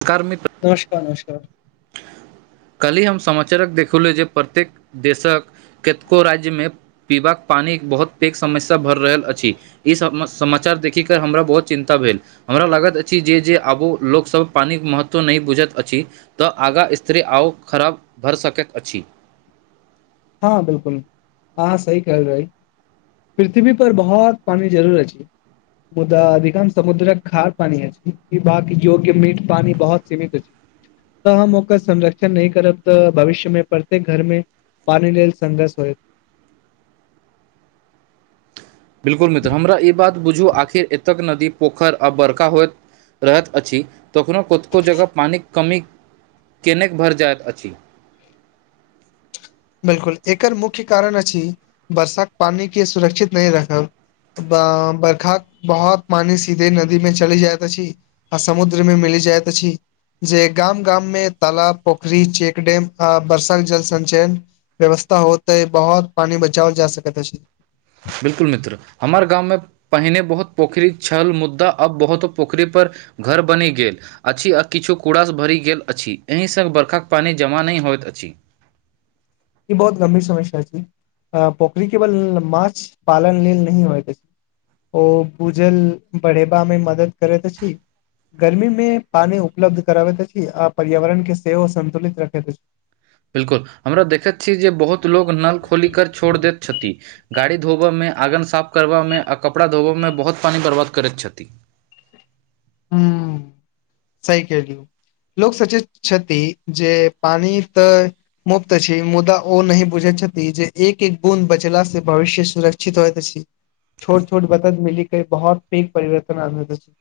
[unintelligible] नमस्कार नमस्कार काल्हि हम समाचारक देखलहु जे प्रत्येक देशक कतको राज्यमे पीबाक पानी बहुत पैघ समस्या भर रहल अछि ई सभ म समाचार देखिक हमरा बहुत चिन्ता भेल हमरा लागैत अछि जे जे आबो लोकसभ पानिक महत्व नहि बुझैत अछि तऽ आगा स् स्तर आउ खराब भऽ सकैत अछि हँ बिल्कुल आहँ सही कहल रही पृथ्वी पर बहुत पानी जरूर अछी मुदा अधिकांश समुद्रक खार पानी अछि इबाक योग्य मीठ पानी बहुत सीमित अछि तऽ हम ओकर संरक्षण नहि करब तऽ भविष्य मे प्रत्येक घर मे पानि लल संघर्ष होइत बिल्कुल मित्र हमरा ई बात बुझू आखिर एतक नदी पोखरि आ बड़का होइत रहैत अछि तखनो कतेको जगह पानिक कमी केने भरि जाइत अछि बिल्कुल एकर मुख्य कारण अछि वर्षाक पानी के सुरक्षित नहि रखब बर्खा बहुत पानी सीधे नदी में चली जायत अछी आ समुद्रमे मिली जायइत अछि जे गाम गाम मे तालाब पोखरी चेक डेम आ वर्षा के जल संचयन व्यवस्था होतै बहुत पानी बचाओल जा सकैत अछि बिल्कुल मित्र हमर गाममे पहिने बहुत पोखरि छल मुद्दा अब बहुतो पोखरि पर घर बनी गेल अछि आ किछु कूड़ासँ भरि गेल अछि एहि संग बर्खाक पानि जमा नहि होइत अछि ई बहुत गंभीर समस्या छै अ पोखरी केवल माछ पालन लेल नह होय ओ भूजल बढ़ेबा मे मदद करैत अछि गर्मी मे पानि उपलब्ध कराबैत अछि आ पर्यावरण के सेहो सन्तुलित रखैत अछि बिल्कुल हमरा देखैत छी जे बहुत लोक नल खोली कर छोड़ दैत छथि गाड़ी धोब में आँगन साफ करब मे आ कपड़ा धोब में बहुत पानी बर्बाद करैत छथि [inaudible] सहि कहली लोक सोचे छथि जे पानी तऽ मुक्त अछी मुद्दा ओ नै बुझैत छथि जे एक एक बूंद बचला से भविष्य सुरक्षित होइत अछि छोट छोट बदत मिली केँ बहुत पैघ परिवर्तन अनैत अछि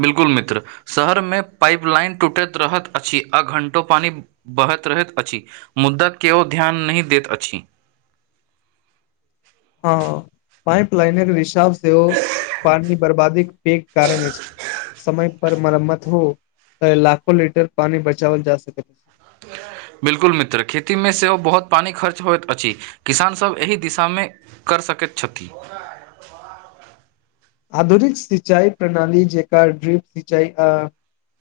बिल्कुल मित्र शहर में पाइप लाइन टूटैत रहैत अछि आ घंटो पानी बहत रहैत अछि मुद्दा केओ ध्यान नै दैत अछि हँ पाइप लाइने केँ रिषाब सेहो पानी बर्बादी केँ पैघ कारण अछि समय पर मरम्मत हो तै लाखो लीटर पानी बचावल जा सकैत बिल्कुल मित्र खेती में सेहो बहुत पानी खर्च होइत अछि किसान सभ एहि दिशा में कर सकैत छथि आधुनिक सिंचाई प्रणाली जेकर ड्रिप सिंचाई अ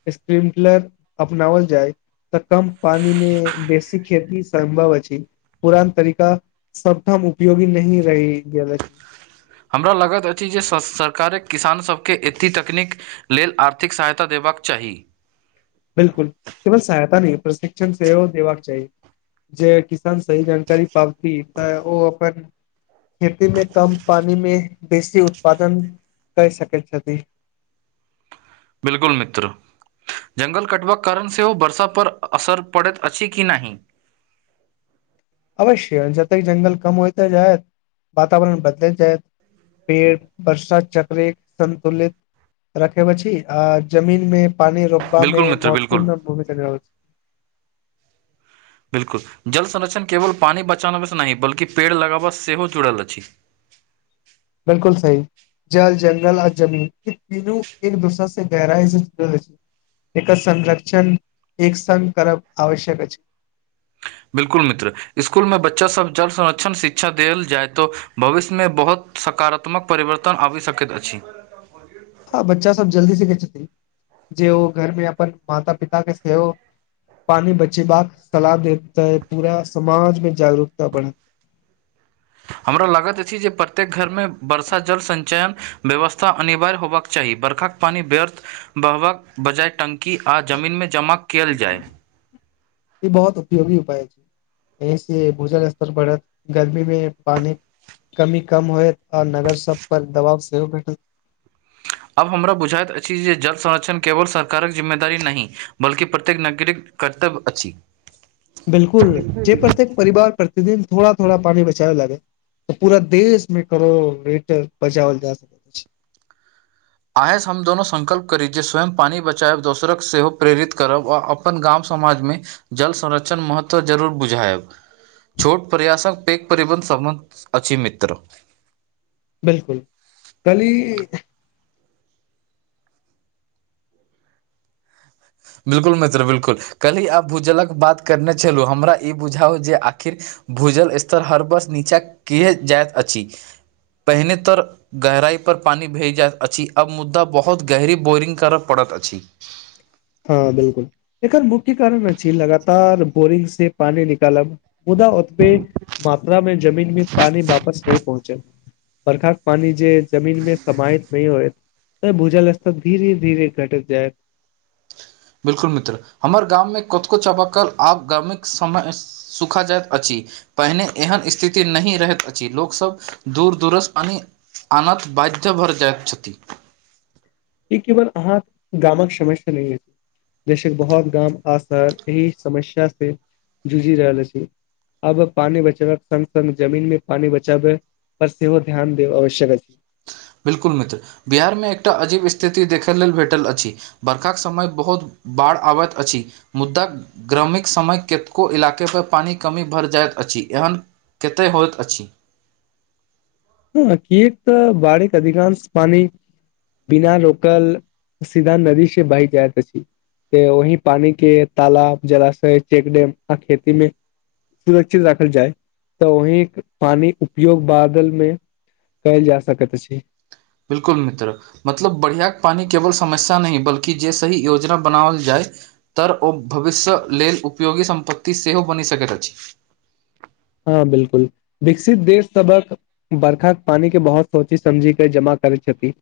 स्प्रिटलर अपनावल जाय तऽ कम पानी में बेसी खेती सम्भव अछि पुरान तरीका सब ठाम उपयोगी नहीं रहि गेल अछी हमरा लागैत अछि जे स सरकारे किसान सभ केँ एतेक तकनीक लेल आर्थिक सहायता देबाक चाही बिल्कुल केवल सहायता नहीं प्रशिक्षण सेहो देबाक चाही जे किसान सही जानकारी पाबथि तऽ ओ अपन खेती में कम पानी में बेसी उत्पादन कै सकै छथि बिल्कुल मित्र जंगल कटबाक कारण से ओ वर्षा पर असर पड़ैत अछि कि नहीं अवश्य जते जंगल कम होइते जैत वातावरण बदलैत जैत- पेड़ वर्षा चक्रे संतुलित रखैब अछी आ जमीन में पानी रोकबा बिल्कुल में मित्र बिल्कुल महत्वपूर्ण भूमिका निभाबाई छै बिल्कुल जल संरक्षण केवल पानी बचाबा स नहीं बल्कि पेड़ लगाबा सेहो जुड़ल अछि बिल्कुल सही जल जंगल आ जमीन ई तीनू एक दोसर से गहरा स जुड़ल अछी एक संरक्षण एक संग करब आवश्यक अछि बिल्कुल मित्र इसकुल में बच्चा सब जल संरक्षण शिक्षा देल जाय तो भविष्य में बहुत सकारात्मक परिवर्तन आबे सकैत अछि [unintelligible] हँ बच्चा सब जल्दी सिखै छथिन जे ओ घर में अपन माता पिता केँ सेहो पानी बचेबा कऽ सलाह देताै अ पूरा समाज में जागरूकता बढ़ हमरा लागैत अछि जे प्रत्येक घर में वर्षा जल संचयन व्यवस्था अनिवार्य होयबाक चाही बरखाक पानी व्यर्थ बहबाक बजाय टंकी आ जमीन में जमा कैल जाय ई बहुत उपयोगी उपाय एहि से भूजल स्तर बढ़त गर्मी में पानी केँ कमी कम होयत आ नगर सब पर दबाव सेहो भेटत- आब हमरा बुझैत अछि जे जल संरक्षण केवल सरकारक जिम्मेदारी नही बल्कि प्रत्येक नागरिक कर्तव्य अछि बिल्कुल जे प्रत्येक परिवार प्रतिदिन थोड़ा थोड़ा पानी बचाबै लागे तऽ पूरा देश में करोड़ लीटर बचावल जा सकत आइ से हम दुनोू संकल्प करी जे स्वयं पानी बचायब दोसरक सेहो प्रेरित करब आ अपन गाम समाज में जल संरक्षण महत्व जरूर बुझायब छोट प्रयासक पेघ परिबन्न सम्बन्ध अछि मित्र बिल्कुल कली बिल्कुल मित्र बिलकुल कल्हिी आब भूजलक बात करने छलहुँ हमरा ई बुझाउ जे आखिर भूजल स्तर हर वर्ष नीचा किए जाइत अछि पहिने तर गहराई पर पानी भेज जाइतत अछि अब मुद्दा बहुत गहरी बोरिंग करय पड़त अछि हँ बिल्कुल एकर मुख्य कारण अछि लगातार बोरिंग से पानी निकालब मुदा ओतबे मात्रा मे जमीन मे पानी वापस नहि पहुँचे बरखाक पानी जे जमीन में समात नहि होयत तऽ भूजल स्तर धीरे धीरे घटैत जायत बिल्कुल मित्र हमर गाममें कोत कोो चापाकल आब गाम समय सुखा जाइत अछि पहिने एहन स्थिति नहि रहैत अछि लोकसभ दूर दूरज अान अनत बाध्य भर जायछति ई केवल अहाँ गामक समस्या नहि अछि जेसन बहुत गाम आ शहर एहि समस्या से जूझि रहल अछि अब पानी बचावक संग संग जमीन मे पानी बचाव बस सेहो ओ ध्यान दे आवश्यक अछि बिल्कुल मित्र बिहारमे एकटा अजीब स्थिति देखै लेल भेटल अछि बर्खाक समय बहुत बाढ़ आबैत अछि मुद्दा ग्रामीक समय कतको इलाके पर पानिक कमी भर जायइत अछि एहन कतेक होइत अछि हँ कियाक तऽ बड़िक अधिकांश पानि बिना रोकल सीधा नदी से बहि जायत अछी उहेय पानी के तालब जलाशय चेक डैम अऽ खेती मे सुरक्षित राखल जाय तऽ वहिीं पानी उपयोग बादल मे कइल जा सकैत अछी बिल्कुल मित्र मतलब बढ़िआँ पानि केवल समस्या नहि बल्कि जे सही योजना बनाओल जाय तऽ ओ भविष्य लेल उपयोगी सम्पत्ति सेहो बनि सकैत अछि हँ बिल्कुल विकसित देश सबक बर्खा पानी के बहुत सोची समझी के जमा करै छथि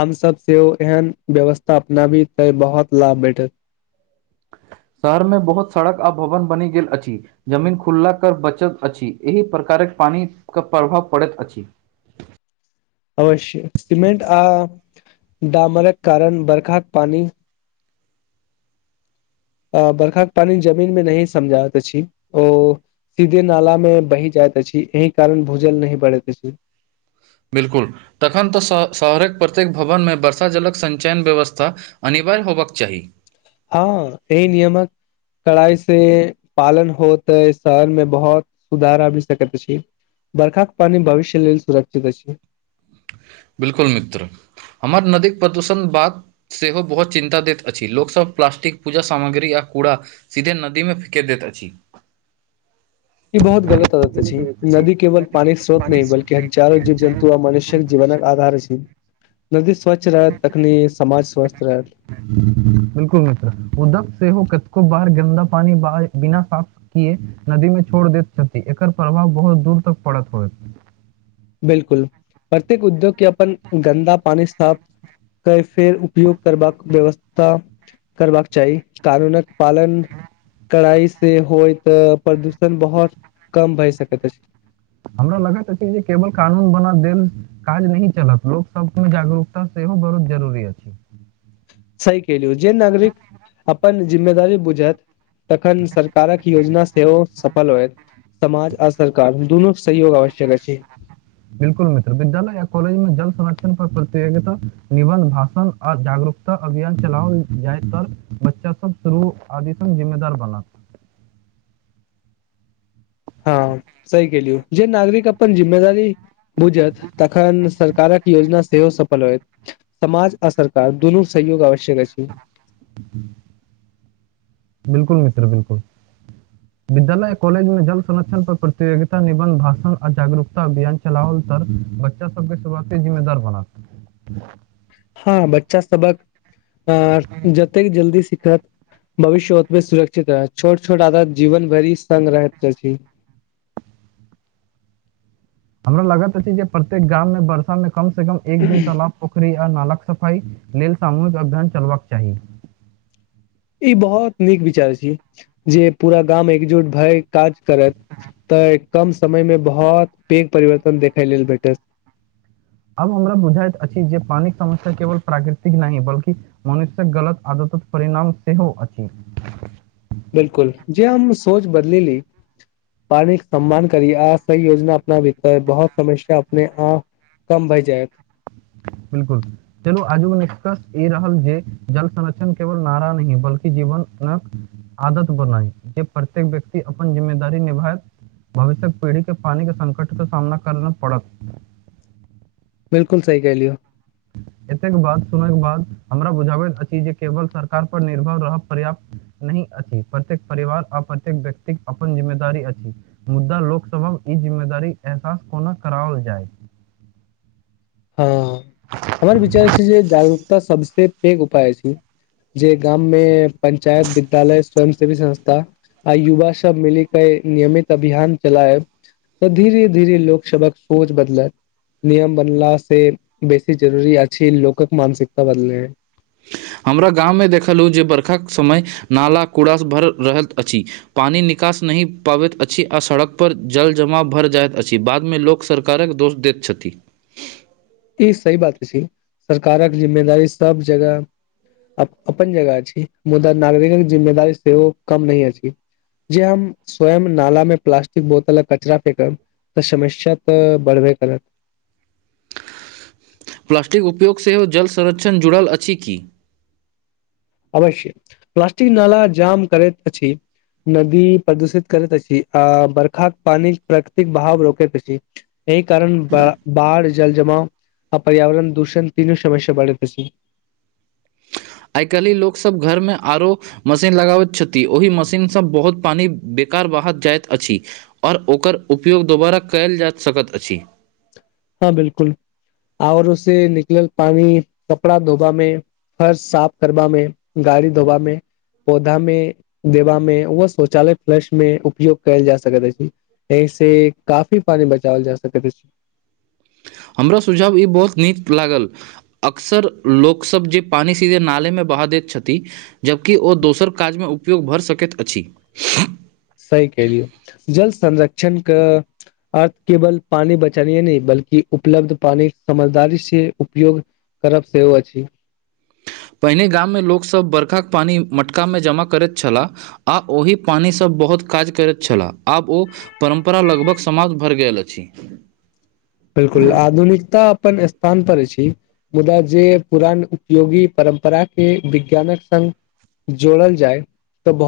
हमस सेहो एहन व्यवस्था अपनाबी ते बहुत लाभ भेटत शहर में बहुत सड़क आ भवन बनि गेल अछि जमीन खुलला कर बचत अछि एहि प्रकारक पानी के प्रभाव पड़ैत अछि अवश्य सिमेंट आ डामरक कारण बरखाक पानी अ बर्खाक के पानी जमीन मे नहि समझइत अछि ओ सीधे नाला में बहि जाइत अछि एहि कारण भूजल नही बढ़ैत अछि बिल्कुल तखन तऽ शहरक प्रत्येक भवनमे वर्षा जलक संचयन व्यवस्था अनिवार्य होबबाक चाही हँ एहि नियमक कड़ाई से पालन हो तऽै शहर में बहुत सुधार आ सकैत अछि बरखाक पान भविष्य लेल सुरक्षित अछि बिल्कुल मित्र हमर नदी प्रदूषण बाद सेहो बहुत चिन्ता दैत अछि लोकसभ प्लासटिक पूजा सामग्री आ कूड़ा सीधे नदी में फके देैत अछि ई बहुत गलत अदत अछी नदी केवल पानी कऽ स्रोत नै बल्कि हजारो जीव जन्तु आ मनुष्य जीवनक आधार अछी नदी स्वच्छ रहत तखनी समाज स्वस्थ रहत बिल्कुल मित्र मुद्दा सेहो हो कतको बर गन्दा पानी बहा बिना साफ किए नदी में छोड़ दैत छथि एकर प्रभाव बहुत दूर तक पड़त होइत बिल्कुल प्रत्येक उद्योग केँ अपन गन्दा पानी साफ कै फेर उपयोग करबाक व्यवस्था करबाक चाही कानूनक पालन कड़ाई से होइ तऽ प्रदूषण बहुत कम भए सकैत अछि हमरा लगैत अछी जे केवल कानून बना देल काज नही चलत लोक सब में जागरूकता सेहो बहुत जरूरी अछि सही केहलु जे नागरिक अपन जिम्मेदारी बुझत तखन सरकारक योजना सेहो सफल होयत समाज आ सरकार दुनू सहयोग आवश्यक अछि बिल्कुल मित्र विद्यालय या कॉलेज जल संरक्षण पर प्रतियोगिता निबन्ध भाषण आ जागरूकता अभियान चलाओल जाय तल बच्चा सब [unintelligible] सब जिम्मेदार बनत हँ सहि कहलुयौ जे नागरिक अपन जिम्मेदारी बुझत तखन सरकारक योजना सेहो सभ समाज आ सरकार दुोनू सहयोग आवश्यक अछि बिल्कुल मित्र बिल्कुल [inaudible] विद्यालय कॉलेज में जल संरक्षण पर प्रतियगिता निबन्ध भाषण आ जागरूकता अभियान चला औल तल बच्चा सब केँ शुरुआते जिम्मेदार बनत हँ बच्चा सबक आ जतेक जल्दी सिखत भविष्य ओतबे सुरक्षित रहै छोट छोट आदत जीवन भरि संग रहैत अछि हमरा लगत अछि जे प्रत्येक गाम में वर्षा मे कम से कम एक दिन तालाब पोखरि आ नाल कऽ सफाइ लेल सामूहिक अभियान चलबा कऽ चाही ई बहुत नीक विचार छी जे पूरा गाम एकजुट भै काज करत तऽ कम समय में बहुत पेघ परिवर्तन देखे लेल भेटत आब हमरा बुझाइत अछि जे पानी कऽ समस्या केवल प्राकृतिक नै बल्कि मनुष्य कऽ गलत आदतक परिणाम सेहो अछि बिल्कुल जे हम सोच बदली ली पानी कऽ सम्मान करी आ सही योजना अपनाबी तऽ बहुत समस्या अपने आप कम भै जैत बिल्कुल चलु आजुक निष्कर्ष ई रहल जे जल संरक्षण केवल नारा नहीं बल्कि जीवन आदत बनाई जे प्रत्येक व्यक्ति अपन जिम्मेदार निभायत भविष्यक पीढ़ी केँ पानी केँ संकट कऽ सामना कर न पड़त बिल्कुल सही कहैलियौ एतेक बात सुनै केँ बाद हमरा बुझाबैत अछि जे केवल सरकार पर निर्भर रहक पर्याप्त नहीं अछि प्रत्येक परिवार आ प्रत्येक व्यक्तिक अपन जिम्मेदारी अछि मुद्दा लोकसभहक ई जिम्मेदारी एहसास कोना कराओल जाय हँ हमर विचार छै जे जागरूकता सबसे पेघ उपाय अछी जे गाम में पंचायत विद्यालय स्वयं सेवी संस्था आ युवा सब मिली केँ नियमित अभियान चलायब तऽ धीरे धीरे लोक सबहक सोच बदलत नियम बनलास से बेसी जरूरी अच्छी लोकक मानसिकता बदले हमरा गाममे देखलहुँ जे बरखाक समय नाला कूड़ासऽ भरल रहत अछि पानि निकास नहि पाबैत अछि आ सड़क पर जल जमा भर जाइत अछि बादमे लोक सरकारक दोष देत छथि ई सही बात अछि सरकारक जिम्मेदारी सब जगह अ अप्पन जगह अछि मुदा नागरिकक जिम्मेदारी सेहो कम नही अछि जे हम स्वयं नाला में प्लास्टिक बोतल आ कचरा फेेकब तऽ समस्या तऽ बढ़बे करत प्लास्टिक उपयोग सेहो जल संरक्षण जुड़ल अछि की अवश्य प्लास्टिक नाला जाम करैत अछि नदी प्रदूषित करैत अछि आ बरखाक पानी प्राकृतिक भाव रोकैत अछि एहि कारण ब बाढ़ जल जमाव आ पर्यावरण दूषण तीनू समस्या बढ़ैत अछि आइ काल्हि लोकसब घरमे आरो मशीन लगाबैत छथि ओहि मशीनसँ बहुत पानी बेकार बहात जाइत अछि ओर ओकर उपयोग दोबारा कयल जाइत सकत अछि हँ बिल्कुल आरो से निकलल पानी कपड़ा धोबा मे फर्श साफ करबा में गाड़ी धोबा मे पोधा में देबा में व शौचालय फलश मे उपयोग कयल जा सकत अछि एहि से काफी पानी बचाओल जा सकैत अछि हमरो सुझाव ई बहुत नीक लागल अक्सर लोकसब जे पानि सीधे नालेमे बहा दैत छथि जबकि ओ दोसर काजमे उपयोग भऽ सकैत अछि सही केलियै जल संरक्षण कऽ आ केवल पानि बचानीय नय बल्कि उपलब्ध पानी समझदारी से उपयोग करब सेहो अछि पहिने गाममे लोकसभ बरखाक पानि मटकामे जमा करैत छलाह आ ओहि पानीसँ बहुत काज करैत छलाह आब ओ परम्परा लगभग समाप्त भर गेल अछि बिल्कुल आधुनिकता अप्पन स्थान पर अछि मुदा जे पुरान उपयोगी परम्परा के विज्ञानक संग जोड़ल जाय तऽ बहु